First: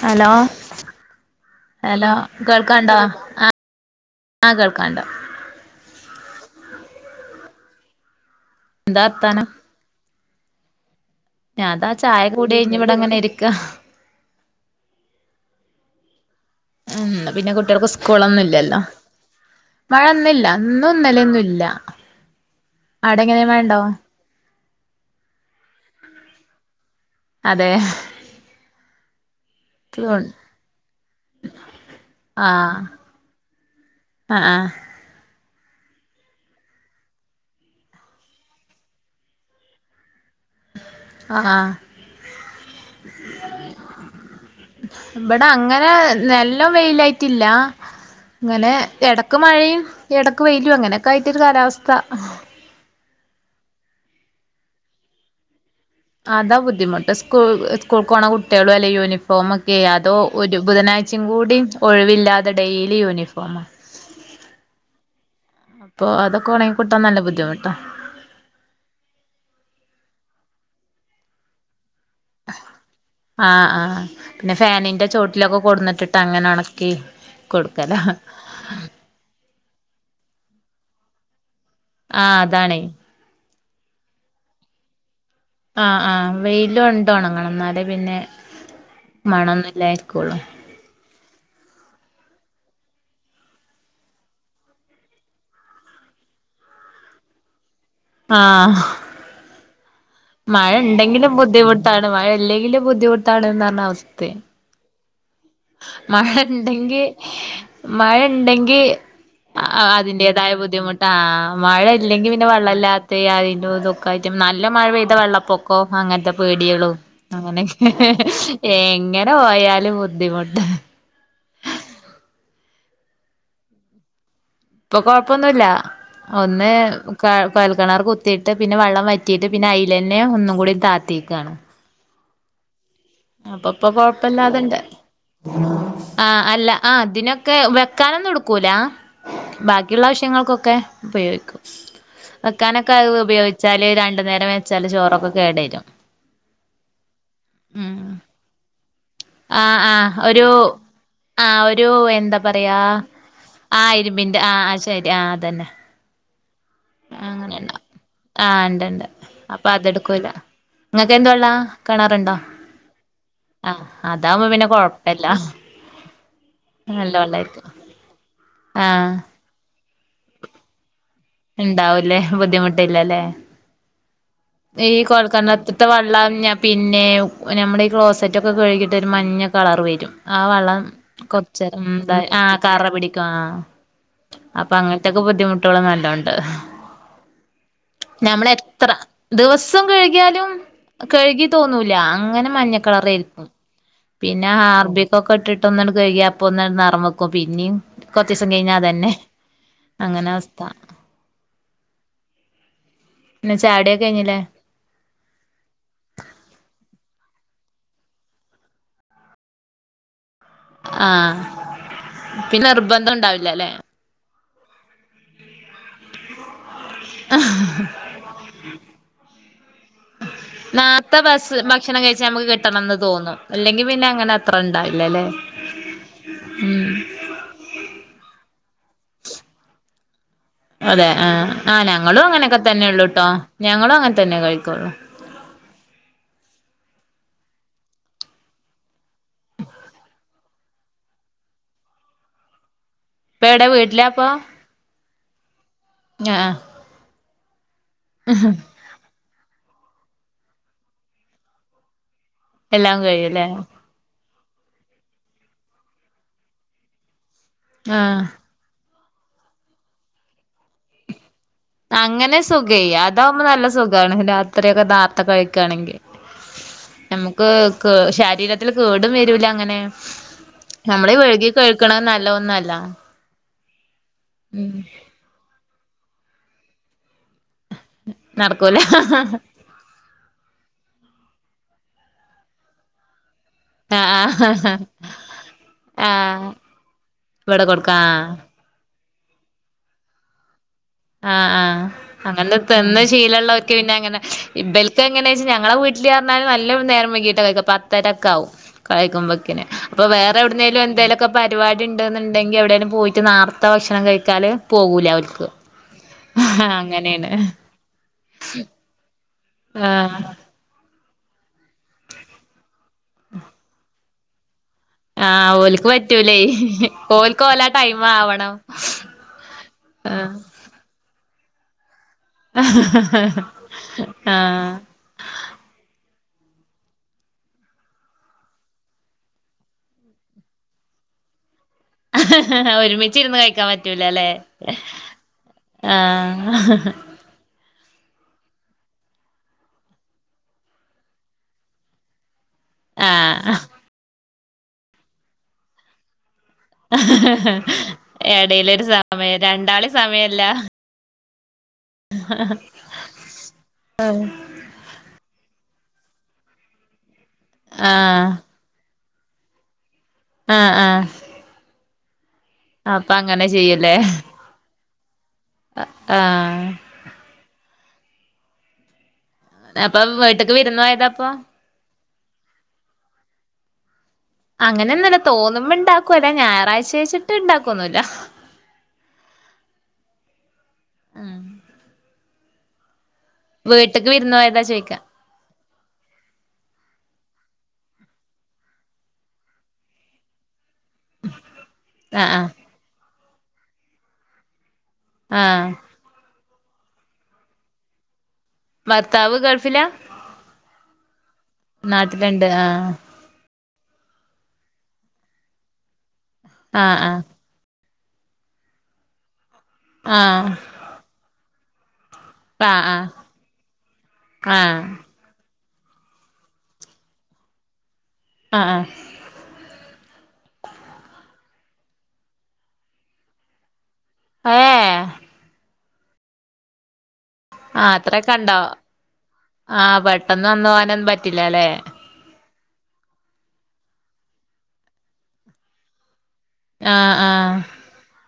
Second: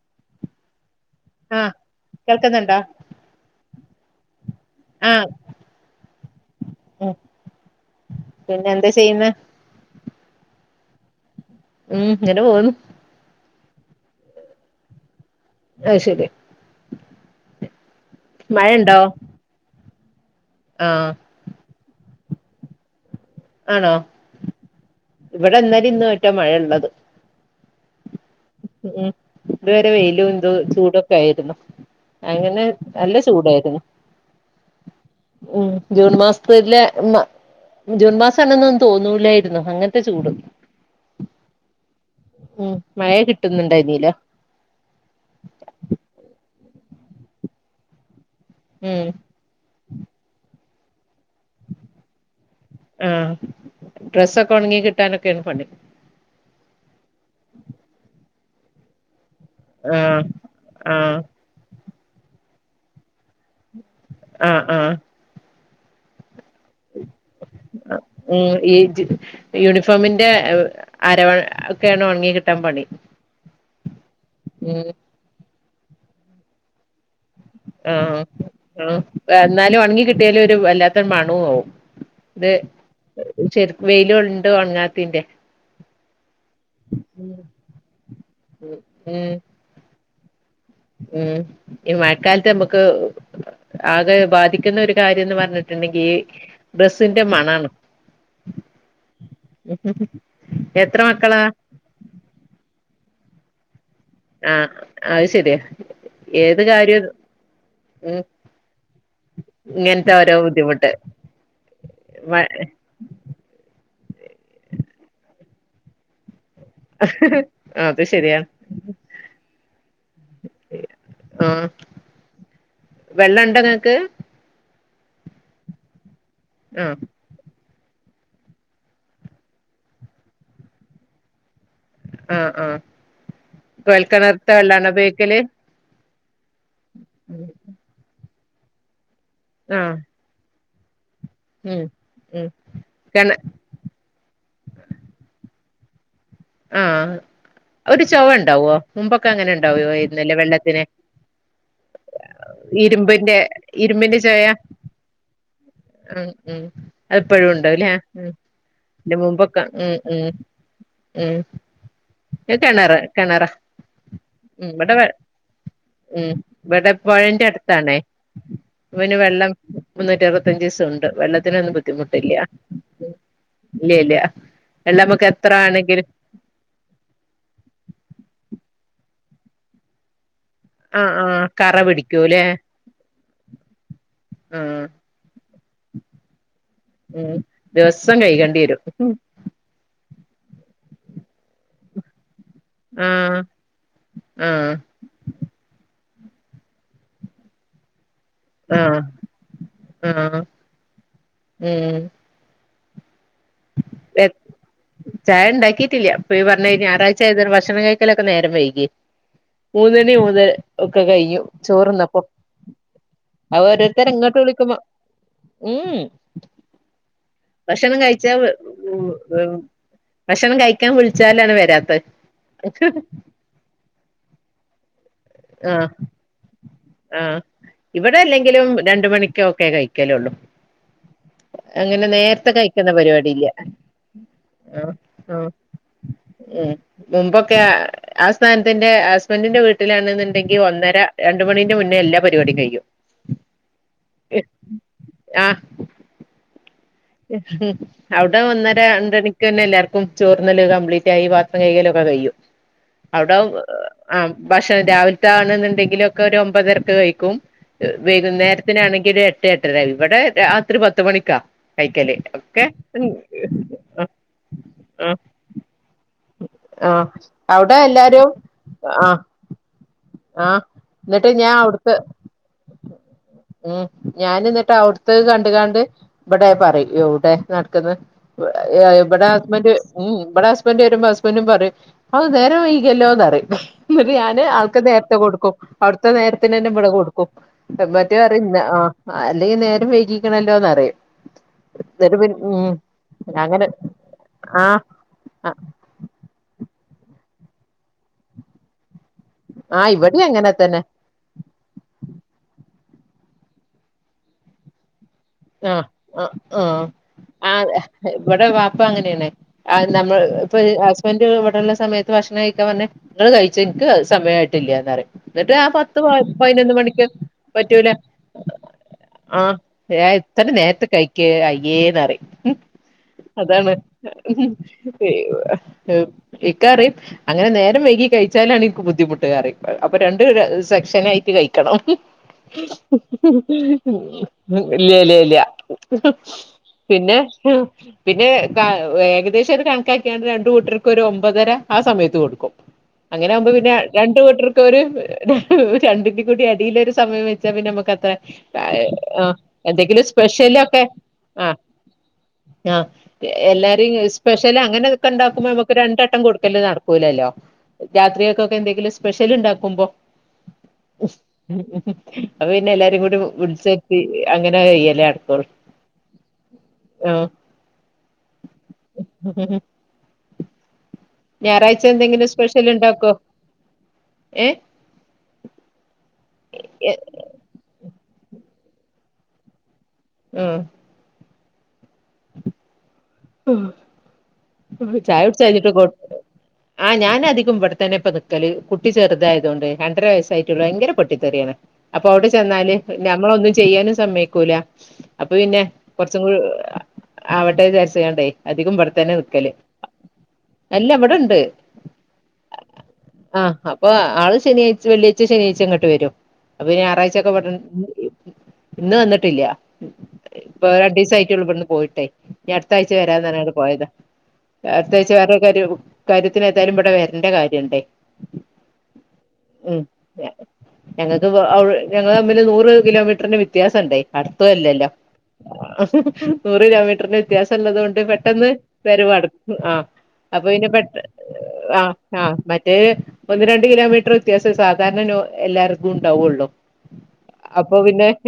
Hello ആഹ് hello കേൾക്കുന്നുണ്ടോ കേൾക്കാണ്ടോ ആ ആ കേൾകണ്ട ഉ പിന്നെ എന്താ ചെയ്യുന്ന ഞാതാ ചായ കൂടി പോവുന്നു കഴിഞ്ഞ ഇവിടെ അങ്ങനെ ഇരിക്ക ആത് ശരി ഉ പിന്നെ കുട്ടികൾക്ക് സ്കൂളൊന്നുംല്ലല്ലോ മഴണ്ടോ മഴൊന്നുംല്ല ല്ല ഇന്നും ആഹ് ന്നലൊന്നുംല്ല അവിടെ എങ്ങനെയ മഴണ്ടോ ഇവിടെന്നല ഇന്ന ആയിട്ടാ മഴ ഉള്ളത് അതെ ഉം ഇതുവരെ വെയിലും എന്തോ ചൂടൊക്കെ ആയിരുന്നു അങ്ങനെ നല്ല ചൂടായിരുന്നു ആഹ ഉം ജൂൺ മാസത്തിെലെ ജൂൺ മാസം തന്ന ഒന്നുന്നും തോന്നൂല്ലായിരുന്നു അങ്ങനത്തെ ചൂട് ആഹ ഉം മഴ കിട്ടുന്നുണ്ടായിരുന്നില്ല ഇവിടെ അങ്ങനെ നല്ല വെയിലായിട്ടില്ല അങ്ങനെ ഉം ഇടക്ക് മഴയും ഇടക്ക് വെയില ക്കുംഅങ്ങനെയൊക്കെ ആയിട്ടൊരു കാലാവസ്ഥ ആഹ ഡ്രസ്സൊക്കെ ഉണങ്ങി കിട്ടാനൊക്കെയണ് പണി അതാ ബുദ്ധിമുട്ട് സ്കൂൾ സ്കൂൾ പോണ കുട്ടികളും അല്ലെങ്ക യൂണിഫോം ഫോമക്കെ അതോ ആഹ് ഒരു ആഹ് ബുധനാഴ്ചയും കൂടി ഒഴിവില്ലാതെ ഡെയിലി യൂണിഫോം ആഹ ആഹ അപ്പൊ അതൊ ഉ ഇ ജ യൂണിഫോമിൻ ന്റെ ആരവണ ആഹ ആഹ് പിന്നെ ഉം ഫാനിന്റെ ചോട്ടിലൊക്കെ കൊടുന്നിട്ടിട്ട് അങ്ങനെ ഉണക്കി ആഹ ആ എന്നാലും ഒണങ്ങി കിട്ടിയാലും ഒരു വല്ലാത മണോ വും ആഹ അതാണ് ചെ വെയിലുണ്ട് ഒണങ്ങാത്തിന്റെ ആഹ ആഹ വെയില ഉണ്ട ഉണങ്ങണം എന്നാല് പിന്നെ ഉം മണൊന്നുല്ലാ കുളം ഉം ഈ മഴക്കാലത്തെ നമുക്ക് ആകെ ബാധിക്കുന്ന ഒരു കാര്യംന്ന് പറഞ്ഞിട്ടുണ്ടെങ്കിൽ ഈ ഡ്രസ്സിന്റെ മണാണ് ആഹ മഴ എത്ര ഉണ്ടെങ്കിലും മക്കളാ ബുദ്ധിമുട്ടാണ് മഴ ഇല്ലെങ്കിലും ബുദ്ധിമുട്ടാണ് എന്ന് റഞ്ഞ അവസ് ആഹ ആ മഴ ഉണ്ടെങ്കി മഴ ഉം ഉണ്ടെങ്കി ആ ഇങ്ങനത്തെ ഓരോ അതിന്റേതായ ബുദ്ധിമുട്ട് ബുദ്ധിമുട്ടാ മഴ ഇല്ലെങ്കി പിന്നെ വെള്ളയില്ലാതെ അതിന്റെ ഇതൊക്കായിട്ട നല്ല മഴ പെയ്ത വെള്ളപ്പൊ കോ അങ്ങനത്തെ പേടികളും അങ്ങനോകെ അത് ശരിയാണ് എങ്ങനെപോയാലും ബുദ്ധിമുട്ട ആഹ വെള്ളം ഇണ്ടങ്ങക്ക് ഇപ്പൊ കൊഴപ്പൊന്നുല്ല ഒന്ന് ആഹ് ക കോൽക്കിണർ കുത്തീട്ട് പിന്നെ വെള്ളം വറ്റിയിട്ട് പിന്നെ അയിലെ ന്നെ ഒന്നും കൂടി താത്തിക്കാണ് ആഹ ആഹ അപ്പൊ ഇപ്പൊ കൊഴപ്പല്ലാതണ്ട് ഉപയോഗിക്കല് ആ അല്ല ആ അതിനൊക്കെ വെക്കാനൊന്നും ഇടുക്കൂല ആഹ് ബാക്കിയുള്ള ആവശ്യങ്ങൾക്കൊക്കെ ഉപയോഗിക്കും ഉം ഉം വെക്കാനൊക്കെ അത് കെണ ഉപയോഗിച്ചാല് രണ്ടു നേരം വെച്ചാല് ചോറൊക്കെ കേടരും ആഹ ഉം ഒരു ചവ ഉണ്ടാവോ മുമ്പൊക്കെ അങ്ങനെ ഉണ്ടാവോ ഇന്നല്ലെ വെള്ളത്തിന് ആഹ ഒരു എന്താ പറയാ ഇരുമ്പിന്റെ ആ ഇരുമ്പിന്റെ ആഹ് ആ ശരി ആ അതന്നെ ആ ഉം അത്പ്പെഴും അങ്ങനെണ്ടാവും ഉണ്ടാവല്ലേ ഉ ആഹ് ഇണ്ട്ണ്ട് അന്റെ മുമ്പൊക്കെ ഉം ഉം എന്ത്‌ ഉം വള്ളാ കെണറുണ്ട ഇത് കെണറ് കെണറാ ആ അതാവുമ്പോ പിന്നെ ഉം ഇവിടെ വെ കൊഴപ്പില്ല ഉം ഇവിടെ പൊഴെന്റെ അടുത്താണേ ആഹ് ഇവന് വെള്ളം മുന്നൂറ്റി അറുപത്തഞ്ച് ദിവസം ഉണ്ട് വെള്ളത്തിനൊന്നും ഇണ്ടാവൂലേ ബുദ്ധിമുട്ടില്ല ബുദ്ധിമുട്ടില്ലല്ലേ ഇല്ലേ ഇല്ല വെള്ളമുക്ക് എത്ര ആണെങ്കിലും ളം ഞ പിന്നെ നമ്മുടെ ഈ ക്ലോസറ്റ് ഒക്കെ കഴുകിട്ട് ഒരു മഞ്ഞ കളർ വരും ആ വെള്ളം ആഹ് ആഹ് കറ കൊച്ചേരം ഉം പിടിക്കൂല്ലേ ആഹ കറ പിടിക്കും ആ അപ്പ ആഹ് അങ്ങനത്തൊക്കെ ബുദ്ധിമുട്ടുകൾ നല്ലോണ്ട് ഉം ദിവസം കഴകേണ്ടി വരും സം കഴിക്യാലും കഴുകി തോന്നുല്ല അങ്ങനെ മഞ്ഞ കളറെ ആഹ് യിരിക്കും പിന്നെ ആഹ് ഹാർബിക്ക് ഒക്കെ ഇട്ടിട്ടൊന്ന് ങ്ങട് കഴുകിയ അപ്പന്നന്ന് നെറംവെക്കും പിന്നേം കൊറചീസം കഴിഞ്ഞാ ആഹ് അതന്നെ അങ്ങനെ ആഹ് അവസ്ഥ പിന്നെ ചായുടിയൊക്കെ എം കഴിഞ്ഞില്ലേ ചായ ഇണ്ടാക്കിട്ടില്ല ഇപ്പോ ഈ പറഞ്ഞ കഴിഞ്ഞ ഞായറാഴ് ചെയ്ത ഭക്ഷണം കഴിക്കലൊക്കെ നേരം വൈകി ഊണിന് മുത് ഒക്കെ ആ കഴിഞ്ഞു ചോറിന്നപ്പോ പിന്നെ നിർബന്ധം ഉണ്ടാവില്ലല്ലേ അവരോരുത്തർങ്ങക്ക് വിളിക്ക മ ഉം ആഹ ചവ് [unintelligible] ഭക്ഷണം കഴിക്കാൻ നാർത്തെ വിളിച്ചാലാണ് ഭസ് വരാത്ത ഭക്ഷണം കഴിച്ചാ നമുക്ക് കിട്ടണംന്ന് തോന്നും അല്ലെങ്കി പിന്നെ അങ്ങനെ അത്ര ഇണ്ടാവില്ലല്ലേ ആഹ് ഉം ആഹ് ഇവിടെ അല്ലെങ്കിലും കലെള്ളൂ അതെ ആഹ് ആഹ് ഞങ്ങളും അങ്ങനെയൊക്കെ തന്നെ കഴിക്കുന്ന ഒള്ളൂട്ടോ പരിപാടി ഇല്ല ഞങ്ങളും അങ്ങൻ തന്നെ കഴിക്കൊള്ളു ആഹ് ആഹ് ഉം മുമ്പൊക്കെ ആ സ്ഥാനത്തിന്റെ ഹസ്ബൻഡിന്റെ വീട്ടിലാണ് ണ്ടെങ്കി ഒന്നര രണ്ട് മണിന്റെ മുന്നേ എല്ലാ പരിപാട് ഇപ്പ ഏടെ വീട്ടിലാപ്പൊ ആഹ് ആഹ് അവിടെ ഒന്നര രണ്ടനി ക്കെന്നെ എല്ലാർക്കും ചോറ്ന്നല് കംപ്ലീറ്റ് ആയി പാത്രം കൈക ലൊക്കെ കഴിയും എല്ലാം കഴിയുംല്ലേ ഭക്ഷ രാവില്ത്താണ് ന്ന്ണ്ടെങ്കിലൊ ക്കെ ഒരു ഒമ്പതരക്ക് കഴിക്കും ആഹ് വൈകു നേരത്തിനാണെ [unintelligible] എട്ട് എട്ടര ഇവടെ രാത്രി പത്തുമണിക്കാ അങ്ങനെ സുഖെ അതാവുമ്പോ നല്ല സുഖാണ് രാത്രി [unintelligible] ക്കെ ആഹ് നാർത്ത കഴിക്കാണെങ്കിൽ ആഹ് നമുക്ക് അവിടെ ക് എല്ലാരും ശരീരത്തില് കേടും ആഹ് വരൂല അങ്ങനെ ആഹ് നമ്മള് എന്നിട്ട് വഴുകി ഞാൻ അവിടുത്തെ കഴിക്ക്ണ നല്ല ഹ് ന്നല്ല ഉം ഞാനി ഇന്നട്ട് ഔട്ത്തെ കണ്ട് കാണ്ട് ഇവടെ പറിം ഹൌടെ നടക്ക്ന്ന് നടക്കൂല ഇബടെ ഹസ്ബന്റ് ഉം ഉം ഇബടെ ഹസ്ബന്ഡറ് വരുമ്പോ ന്റും പറിം അഹ് നേരം വൈക്യല്ലോന്നറിം ന്നിട്ട് ഞാാന് ആഹ് ത്തെകൊടുക്കും അവിട്ത്തെ ആഹ് നേരത്തിനെന്നെ ഇബടെ കൊടുക്കും ഇവിടെ കൊടുക്കാ മറ്റെ ആഹ് അറി അഹ് അല്ലെങ്കി നേരം വഴ്കിക്ക്ണല്ലോന്നറിം ആഹ് ആഹ് അങ്ങനെ [unintelligible] തന്ന അങ്ങനെ ശീലഉള്ളോർക്ക് പിന്നെ അങ്ങനെ ആഹ് ഇബൽക്ക് എങ്ങനെയാ വെച്ച ഞങ്ങളെ വീട്ട ഇല്ലാറ്ന്നാല് നല്ലൊ [unintelligible] നേരംവൈകീട്ടകഴിക്ക പത്തരക്കെ ആവും കഴിക്കുമ്പോ ക്കെന് ആഹ് അപ്പൊ ഇവിടെയും വേറെ എവ് അങ്ങനെ തന്നെ ന്നേലും എന്തേ ലൊക്കെ പരിപാടി ഇണ്ട്ന്ന്ണ്ടെങ്കി എവിടെേലും പോയിട്ട് നേർത്ത ഭക്ഷണം കഴിക്കാല് പോവൂല ഓൽക്ക് അഹ് ആഹ് അങ്ങനേണ് ആഹ് ഇബടെ വാപ്പ അങ്ങനേണ് നമ്മ ആഹ് ഇപ്പൊ ഹസ് ഇപ്പന്റെവിടള്ള സമയത്ത് ഭക്ഷണം കഴിക്കാൻ പറഞ്ഞ് ഇങ്ങള് കഴിച്ച് ഇൻക്ക് സമയാട്ട് ഇല്ലാന്നറിം ആഹ് ന്നിട്ട് ആ ഓൽക്ക് പത്ത് പ പറ്റൂലേ പതിനൊന്ന് മണിക്ക് ഓൽക്ക് ഓലെ പറ്റൂല ടൈമ് ആവണം ആഹ് ആഹ് ഇത്ര നേര്ത്തെ കഴിക്കെ അയ്യേന്നറി ഉം [unintelligible] അതാണ് ആഹ് [unintelligible] ഇക്കാ റിം അങ്ങനെ നേരം വൈകി കഴിച്ചാലാണ് ഇൻക്ക്ബുദ്ധിമുട്ട് അറിം അപ്പൊ രണ്ട് സെക്ഷൻ ആയിട്ട് കഴിക്കും റ്റണം ഒരുമിച്ചിരുന്ന് കഴിക്കാൻ പറ്റൂലല്ലേ [unintelligible] ഇല്ല്യല്ല്യ ല്യ ആഹ് പിന്നെ പിന്നെ ക്ക ഏകദേശം ഒരു കണക്കാക്കിയാണ്ട് രണ്ടു കൂട്ടർക്കും ഒരു ഒമ്പതര ആ സമയത്ത് കൊടുക്കും അങ്ങനെ ആകുമ്പോ ആഹ് പിന്നെ രണ്ട് കൂട്ടർക്കൊര് രണ്ടിന്റെ കുടിഅടീലൊരു സമയം വെച്ചാ പിന്നെ അമ്മക്കത്ര എടയിലൊരു അഹ് സമയം രണ്ടാളി എന്തെങ്കിലും സമയല്ല ക്ഷലൊക്കെ ആഹ് ആഹ് എല്ലാരി സ്പെഷ്യല് അങ്ങനെ ഒക്കെ ഉണ്ടാക്കുമ്പോ അമ്മ രണ്ടട്ടം കൊടുക്കല്ലോ നടക്കൂലല്ലോ ആഹ് രാത്രികൊക്കൊക്കെ എന്തെങ്കിലും സ്പെഷ്യൽ ഉണ്ടാക്കുമ്പോ ആഹ് ആഹ് ഹ് ഹ് അപ്പൊ പിന്നെ അപ്പൊ എല്ലാരിംകൂടി അങ്ങനെ വിളിച്ചത്തി അങ്ങനെ എയ്യ അഹ്ആഹ് ആ അപ്പൊ വീട്ട്ക്ക് വിരുന്നോയതാ ഞായറാഴ്ച എന്തെങ്കിലും സ്പെഷ്യൽ ഉണ്ടാക്കോ ഏഹ് അങ്ങനെൊന്നുല്ല തോന്നുമ്പോ ഇണ്ടാക്കുവല്ല ഞായറാഴ്ച വെച്ചിട്ട് ഇണ്ടാക്കൊന്നുല്ല ഉം വീട്ട്ക്ക് വിരുന്ന് പോയതാ ഉം ചോയിക്കാ ചായ ഉട്ച്ചയഞ്ഞിട്ട് കൊ ആഹ് ഞാനധികം ഇബടെത്തന്നെ ഇപ്പൊ നിക്കല് കുട്ടി ചെറുതായതത് കൊണ്ടെ രണ്ട്ര വയസ്സായിട്ടുള്ള ഭയങ്കര പൊട്ടിത്തെറിയാണ് അപ്പൊ ഔടെ ആഹ് ചെന്നാല് ഞമ്മളൊന്നും ചെയ്യാനും സമ്മയ്ക്കൂല അപ്പൊ ആഹ് പിന്നെ ആഹ് കൊറച്ചും കൂടി ആവട്ടെ വിചാര്ച്ച്യണ്ടേ അധികം ബടെത്തന്നെ ഭർത്താവ് നിക്കല് ഗൾഫിലാ അല്ല ബ്ടെ നാട്ടില്ണ്ട് ആ അപ്പോ ആൾ ശനിയാഴ്ച വെള്ളിയാഴ്ച ശനിയാഴ്ച ഇങ്ങട്ട് വരും അപ്പൊ പിന്നെ ആഹ് ഞാറായ്ചക്കെ ഇവടെ ഇന്ന് വന്നിട്ടില്ല ആഹ് ഇപ്പൊ രണ്ടീസായിട്ട്ടൊള്ളു ഇവിടന്ന് പോയിട്ടെ ഞ ആഹ് അടുത്താഴ്ച ആഹ് വരാന്നർഞ്കാണ്ട് പോയതാ ആഹ് അടുത്താഴ്ച വേറൊരു കരു കാര്യത്തിനേതായാലും ഇവടെ വര്ണ്ട കാര്യംണ്ടേ [unintelligible] ആഹ് ആഹ് ഉം ഞങ്ങക്ക് പ്പൊ അഉടെ ഞങ്ങള് തമ്മില് നൂറ് കിലോമീറ്ററിന് വ്യത്യാസം ണ്ടേ അടുത്തു അല്ലല്ലോ ഏഹ് നൂറ് കിലോമീറ്ററിന് വ്യത്യാസം ആഹ് ഉള്ളതോണ്ട് പെട്ടെന്ന് അത്രൊക്കെണ്ടോ വരവടകു ആ ആഹ് അപ്പൊ പെട്ടെന്ന് പിന്നെ വന്ന് പെട്ടെന്ന് പോവാനൊന്നും പറ്റില്ലല്ലേ ആ ആ മറ്റ റ്റേ ഒന്ന് രണ്ണ്ട് കിലോമീറ്റർ വ്യത്യാസം സാധാരണ നോ എല്ലാർക്കും ഉണ്ടാവുള്ളോ ആ ആ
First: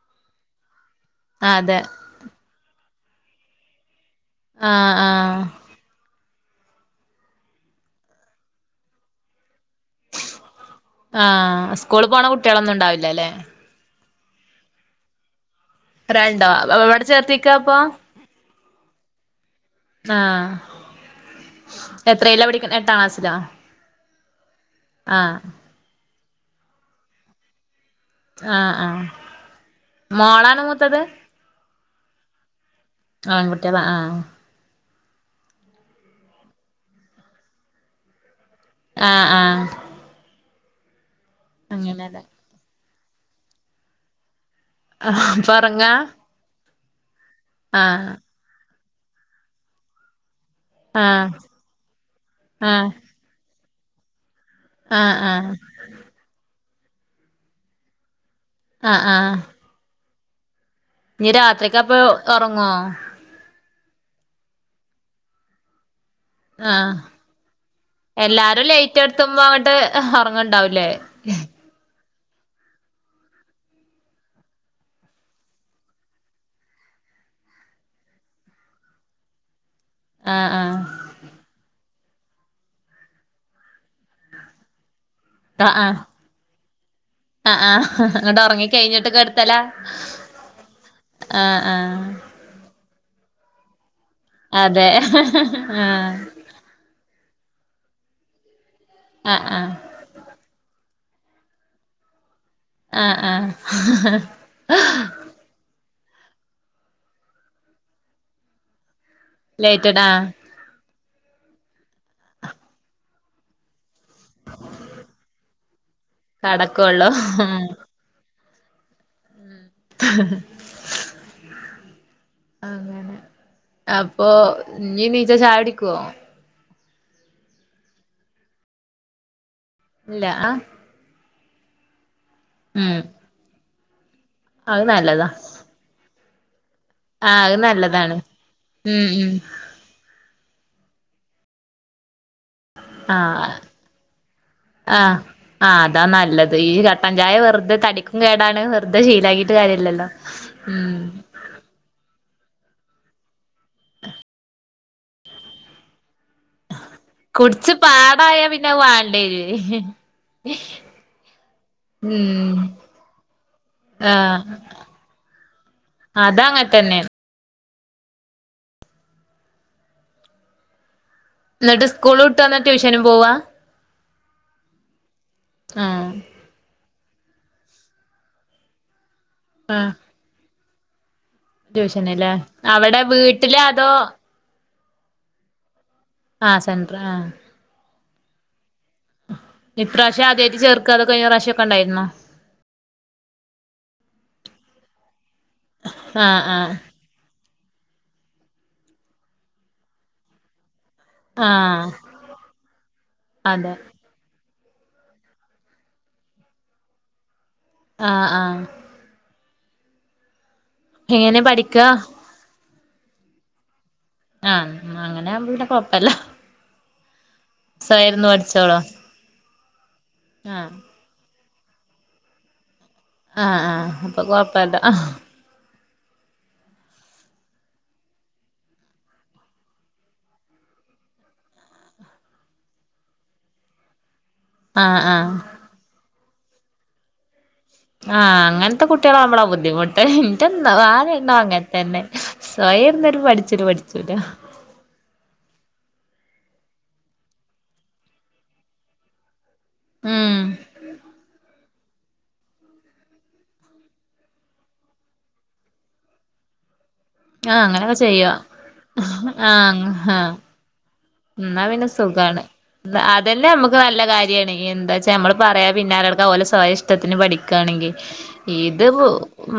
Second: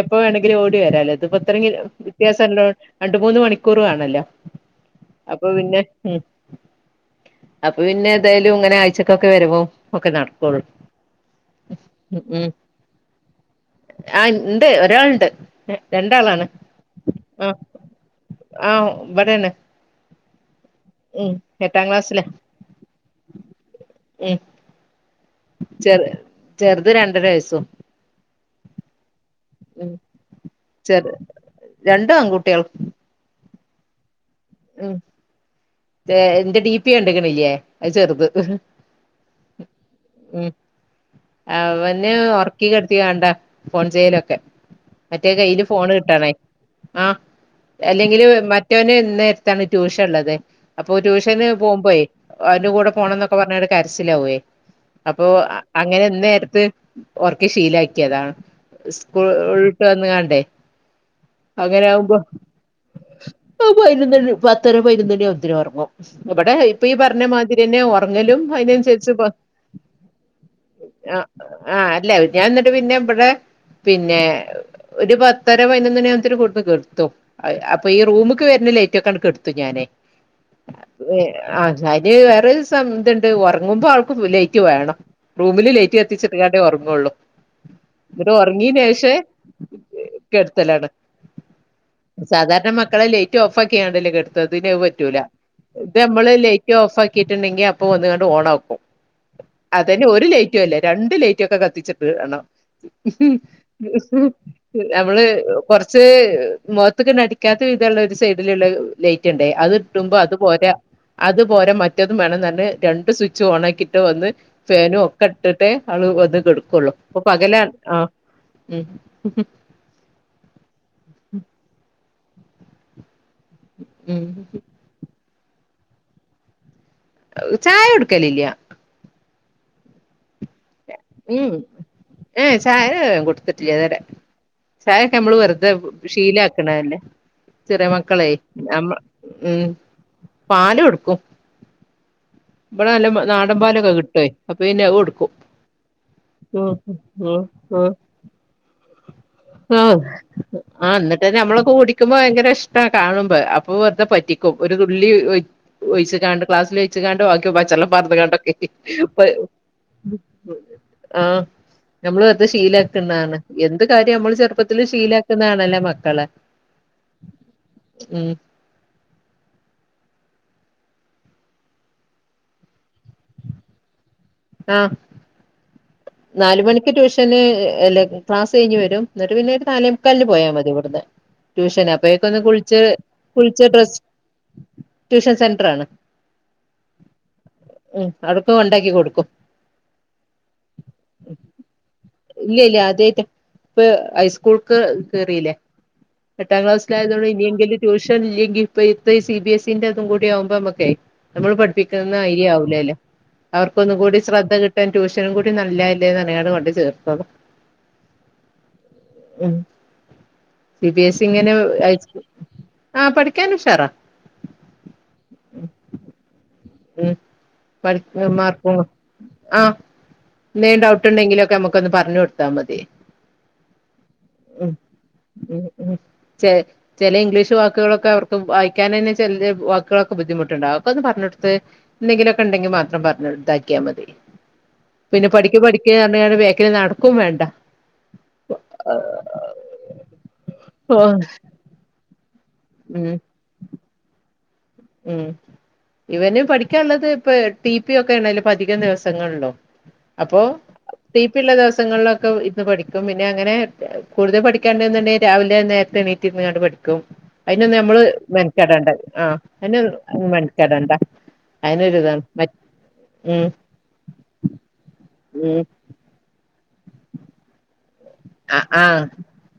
എപ്പോ വേണമെങ്കിലും ഓടി വരാലോ ഇതിപ്പ ഇത്ര കിലോ വ്യത്യാസംള്ളൊണ്ട് രണ്ട് മൂന്ന് മണിക്കൂർ വാണല്ലോ ആഹ് ആഹ് അപ്പൊ പിന്നെ അപ്പൊ പിന്നെ എതായാലും ഇങ്ങനെ ആഴ്ചക്കൊക്കെ വരുവും ഒക്കെ നടകൊള്ളു ആഹ് സ്കൂള് പോണ കുട്ടികളൊന്നും ഉണ്ടാവില്ല അല്ലേ ആ ഇണ്ട് ഒരാൾണ്ട് ഒരാൾണ്ടോ പ്പവടെ ചേർത്തിക്കപ്പൊ ആ ബ്ടെണ് ആ എട്ടാം ക്ലാസ്സില എത്രീലാ പഠിക്കണ് എട്ടാം ക്ലാസിലോ എ ചെറു ചെറുത് രണ്ടര വയസും ആ ആ മോളാണ് മൂത്തത് ചെറു രണ്ടും ആൺകുട്ടികൾ ആൺകുട്ട്യാള ആ ഉം ഏ ഇന്റെ ഡിപി കണ്ട്ക്ക്ണില്ലേ അത് ചെറുത് ആ ആ ഉം അവന് ഒറക്കി കെടത്തികാണ്ട ഫോൺചെയ്യലൊക്കെ മറ്റേ കയ്യില് ഫോണ് പൊറങ്ങാ കിട്ടാണേ ആ ആഹ് എല്ലെങ്കില് മറ്റോന് ഇന്നേരത്താണ് ട്യൂഷൻ ള്ളത് അപ്പൊ ആഹ് ട്യൂഷന് പോകുമ്പോ അവന്റെ കൂടെ ആഹ് പോണംന്നൊക്കെ പറഞ്കാണ്ട് കരച്ചിലാവും ആഹ് അപ്പൊ ആഹ് അങ്ങനെ ഇന്നേരത്ത് ഒറക്കി ശീലാക്കിയതാ സ്കൂൾട്ട് വന്ന്കാണ്ട് ഞ്ഞി രാത്രിക്കപ്പൊ ഒറങ്ങോ ആ പയിനൊന്നണി പത്തര പയിനൊന്നണി ആകുമ്പോത്തിന് ഒറങ്ങും ഇവടെ ഇപ്പ ആഹ് ഈ പറഞ്ഞ മാതിരിയെന്നെ ഒറങ്ങലും എല്ലാരും ലൈറ്റ് അയിനനുസരിച്ച് എടുത്തുമ്പോ അങ്ങട്ട് ഒറങ്ങണ്ടാവൂലേ [unintelligible] അ ആ അല്ല ഞാൻ ന്നിട്ട് പിന്നെ ഇബടെ പിന്നെ ഒരു പത്തര പയിനൊന്നണി ആകുമ്പോ തന്നെ കൊട്ന്ന് കെട്ത്തും അപ്പൊ ഈ റൂമക്ക് വര്ന ത്ത്ത്തെ ലൈറ്റൊക്കേണ്ട് കെട്ത്തും ഞാന് ആഹ് ആഹ് [unintelligible] ആ അയിന് വേറെ സം ഇത്ണ്ട് ഒറങ്ങുമ്പോ ആൾക്ക് ലൈറ്റ് വേണം റൂമില് ലേറ്റ് കത്തിച്ചിട്ട് കാണ്ട് ഒറങ്ങൊള്ളൂ അ ആ എന്നിട്ട് ഇങ്ങോട്ട് ഉറങ്ങി ഉറങ്ങീന് കഴിഞ്ഞിട്ട് ശേഷേ കെ ട്ത്തല കെടുത്തലാണ് അ ആ സാധാരണ മക്കളെ ലൈറ്റ് ഓഫാക്കിക്കാണ്ടല്ലേ കെട്ത്ത ഇതിനത് പറ്റൂല ആഹ് ഇത് നമ്മള് ലൈറ്റ് ഓഫാക്കി ക്കിട്ട്ണ്ടെങ്കി അപ്പൊ വന്ന്കാണ്ട് ഓണാക്കും ആഹ് ആഹ് അതന്നെ ഒരു ലൈറ്റ്ല്ലേ രണ്ട് ലൈറ്റ് ഒക്കെ കത്തിച്ചിട്ട് ണം ആഹ് ആഹ് നമ്മള് കൊറ ച് മുഖത്ത്ക്ക്ണ്ടടിക്കാത്ത വിധള്ള ഒരു സൈഡിലുള്ള ലൈറ്റ് ണ്ടേ അത് ലേറ്റ്ടാ ഇട്ടുമ്പോ അത് പോരാ അതുപോലെ മറ്റതും വേണം ന്നർഞ് രണ്ട് സ്വിച്ചും ഓൺ ആക്കിട്ട് ഒന്ന് ഫാനും ഒക്കെ ഇട്ടിട്ട് ആള് വന്ന് കെടുക്കുള്ളൂ കടക്കൊള്ളൂ അപ്പൊ പകല ഉം ആ ഉ [inaudible] അങ്ങനെ അപ്പൊ ഉം നീ നീച ചായടിക്കുവോ? ചായ കൊടക്കലില്ല ഇല്ല ആ ഉം ഏ ഉം ചായകൊടുത്തിട്ടില്ല ഇതരെ. അത് ചായ നല്ലതാ ഒക്കെനമ്മള് വെറുത ശീല ക്ണല്ലെ തന്നെ ആഹ് അത് ചെറിയ നല്ലതാണ് മക്കളേ ഉം ഉം നമ്മ--ഉം. പാല് ടുക്കും ഇവിടെ നല്ല ആഹ് നാടൻ പാലൊക്കെ കിട്ടുവെ അപ്പൊ പിന്നെ അത് കൊടുക്കും. ആ അതാ നല്ലത് ഈ ഉം കട്ടൻ ചായ ഉം വെറുതെ തടിക്കും കേടാണ് വെറു ആ ആ ഉം എന്നിട്ട് ഞമ്മളൊക്കെ കുടിക്കുമ്പോ ഭയങ്കര കാണുമ്പോ അപ്പൊ വെറുതെ പറ്റിക്കുംഒരു തുള്ളി ഒഴിച്ച് കാണ്ട് ഗ്ലാസ്സിൽ വെച്ചകാണ്ട് ബാക്കി കുടിച്ച് പച്ചള്ളം പാർന്ന്കാണ്ട് പാടായ ക്കെ പിന്നെ വാണ്ടേരും ആ നമ്മള് അത് ഉം ശീലക്കുന്നതാണ്. എന്ത് കാര്യം നമ്മൾ ആഹ് ചെറുപ്പത്തിൽ ശീല ആക്കുന്നതാണല്ലേ മക്കളെ അതങ്ങനെ തന്നെയാണ് ഉം എന്നിട്ട് സ്കൂൾ വിട്ടു വന്ന് ട്യൂഷനു പോവാ ആ ആ ട്യൂഷന് ഇല്ലേ ക്ലാസ് കഴിഞ്ഞ് വരും എന്നിട്ട് പിന്നീട് ആഹ് നാലേമുക്കാലിന് പോയാൽ മതി ഇവിടുന്ന് ട്യൂഷന് അപ്പഴേക്കും ട്യൂഷന്ല്ലേ ഒന്ന് കുളിച്ച് അവിടെ വീട്ടില് കുളിച്ച് അതോ ഡ്രസ് ട്യൂഷൻ സെന്റർ ആണ്. ആ സെന്റർ ആ ഉം അവിടിപ്പം കൊണ്ടാക്കി കൊടുക്കും ഈപ്രാവശ്യം ആദ്യയിട്ട് ചേർക്കാ കഴിഞ്ഞ പ്രാവശ്യമൊക്കെ ഉണ്ടായിരുന്നോ? ഇല്ല ഇല്ല അദ്യായിട്ട ഇപ്പ ഹൈസ്കൂൾക്ക് കേറില്ലേ ആഹ് എട്ടാം ആഹ് കാസ്സിലായതു കൊണ്ട് ഇനി എങ്കിലും ട്യൂഷൻ ഇല്ലങ്കിൽ ഇപ്പ സി ബി എസ് ഇന്റെതും കൂടി ആവുമ്പോ നമ്മക്കേ നമ്മൾ ആഹ് പഠിപ്പിക്കുന്ന [unintelligible] യാവൂലല്ലോ അതെ അവർക്കൊന്ന കൂടി ശ്രദ്ധ കിട്ട ട്യൂഷനും കൂടി നല്ലായില്ലി യോന്നറിനാണ് കൊണ്ട് ചേർത്തത്. ആ ആ ഉം സി ബി എസ് ഇ എങ്ങനെ ഇങ്ങനെ പഠിക്കാ അയ് ആ പഠിക്കൻ ഉഷാറാ ആ അങ്ങനെ ആവുമ്പോ പിന്നെ കൊഴപ്പല്ല ഉം പഠ സ്വയം ഇരുന്ന് മാർക്ക പഠിച്ചോളോ ആ ആഹ് എന്തേലുംഡൗട്ട് ഉണ്ടെങ്കിലും ഒക്കെ നമ്മുക്കൊന്ന് പറഞ്ഞു കൊടുത്താ മതി. ആ ആ അപ്പൊ ഉം കൊഴപ്പില്ല. ഉം ഉം ചി ചില ഇംഗ്ലീഷ് വാക്കുകളൊക്കെ അവർക്ക് വായിക്കാൻ തന്നെ ചെല വാക്കുകളൊക്കെ ബുദ്ധിമുട്ടുണ്ടാവും അത് ഒക്കെ ഒന്ന് പറഞ്ഞു കൊ എന്തെങ്കിലുമൊക്കെ ഉണ്ടെങ്കിൽ മാത്രം പറഞ്ഞു കൊടുത്ത് ഇതാക്കിയാൽ മതി ആഹ് പിന്നെ ആഹ് പഠിക്ക് പഠിക്ക് യാളുടെ ബാക്കില് നടക്കും വേണ്ട. ആ അങ്ങനത്തെ കുട്ടികളാവുമ്പോളാ ബുദ്ധിമുട്ട് ഇന്റെ ഓഹ് നാലെണ്ണവും അങ്ങനെ തന്നെ സ്വയം ഉം എന്താലും പഠിച്ചല പഠിച്ചൂല ഉം ഇവനും പഠിക്കാനുള്ളത് ഇപ്പ ടി പി ഒക്കെ ഉണ്ടല്ലോ ഇപ്പ അധികം ദിവസങ്ങളിലും ഉം അപ്പൊ ടി പിയുള്ളദിവസം ദിവസങ്ങളിലൊക്കെ ഇന്ന് പഠിക്കും പിന്നെ അങ്ങനെ കൂടുതൽ പഠിക്കേണ്ടന്നുണ്ടെങ്കിൽ രാവിലെ നേരത്തെ എണീറ്റ്ഇരുന്നു കൊണ്ട് പഠിക്കും ക്കും ആഹ് അതിനൊന്നു അങ്ങനൊക്കെ നമ്മള് ചെയ്യാ മെനക്കെടേണ്ട ആ അതിന് ആഹ് ആഹ് മെനക്കെടണ്ട എന്നാ പിന്നെ അയിനൊരു ഇതാണ് സുഖാണ് അതന്നെ നമുക്ക് നല്ല കാര്യണ് എന്താ വച്ചാ നമ്മള് ഉം പറയാ പിന്നാലെ നടക്കാൻ ഓല് സ്വയം ഇഷ്ടത്തിന് പഠിക്കുകയാണെങ്കി ആഹ് ഇത് ആഹ്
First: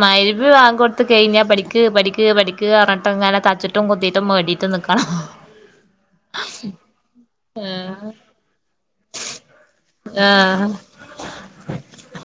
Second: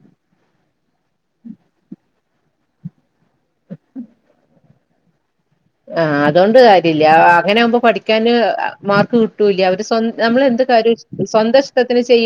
മയ് വാങ്ക് കൊടുത്ത് കഴിഞ്ഞാ പഠിക്ക് പഠിക്ക് പഠിക്ക് പറഞ്ഞിട്ട് അങ്ങനെ തച്ചിട്ടും കൊത്തിട്ടും മെടിട്ടും നിക്കണം. ആ അതുകൊണ്ട് കാര്യല്ല അങ്ങനെ ആകുമ്പോ പഠിക്കാന് മാർക്ക് കിട്ടൂല്ല അവര് സ്വന്തം നമ്മളെന്ത് ആഹ് കാര്യ [unintelligible] സ്വന്തഷ്ടത്തിന് ചെയ്യ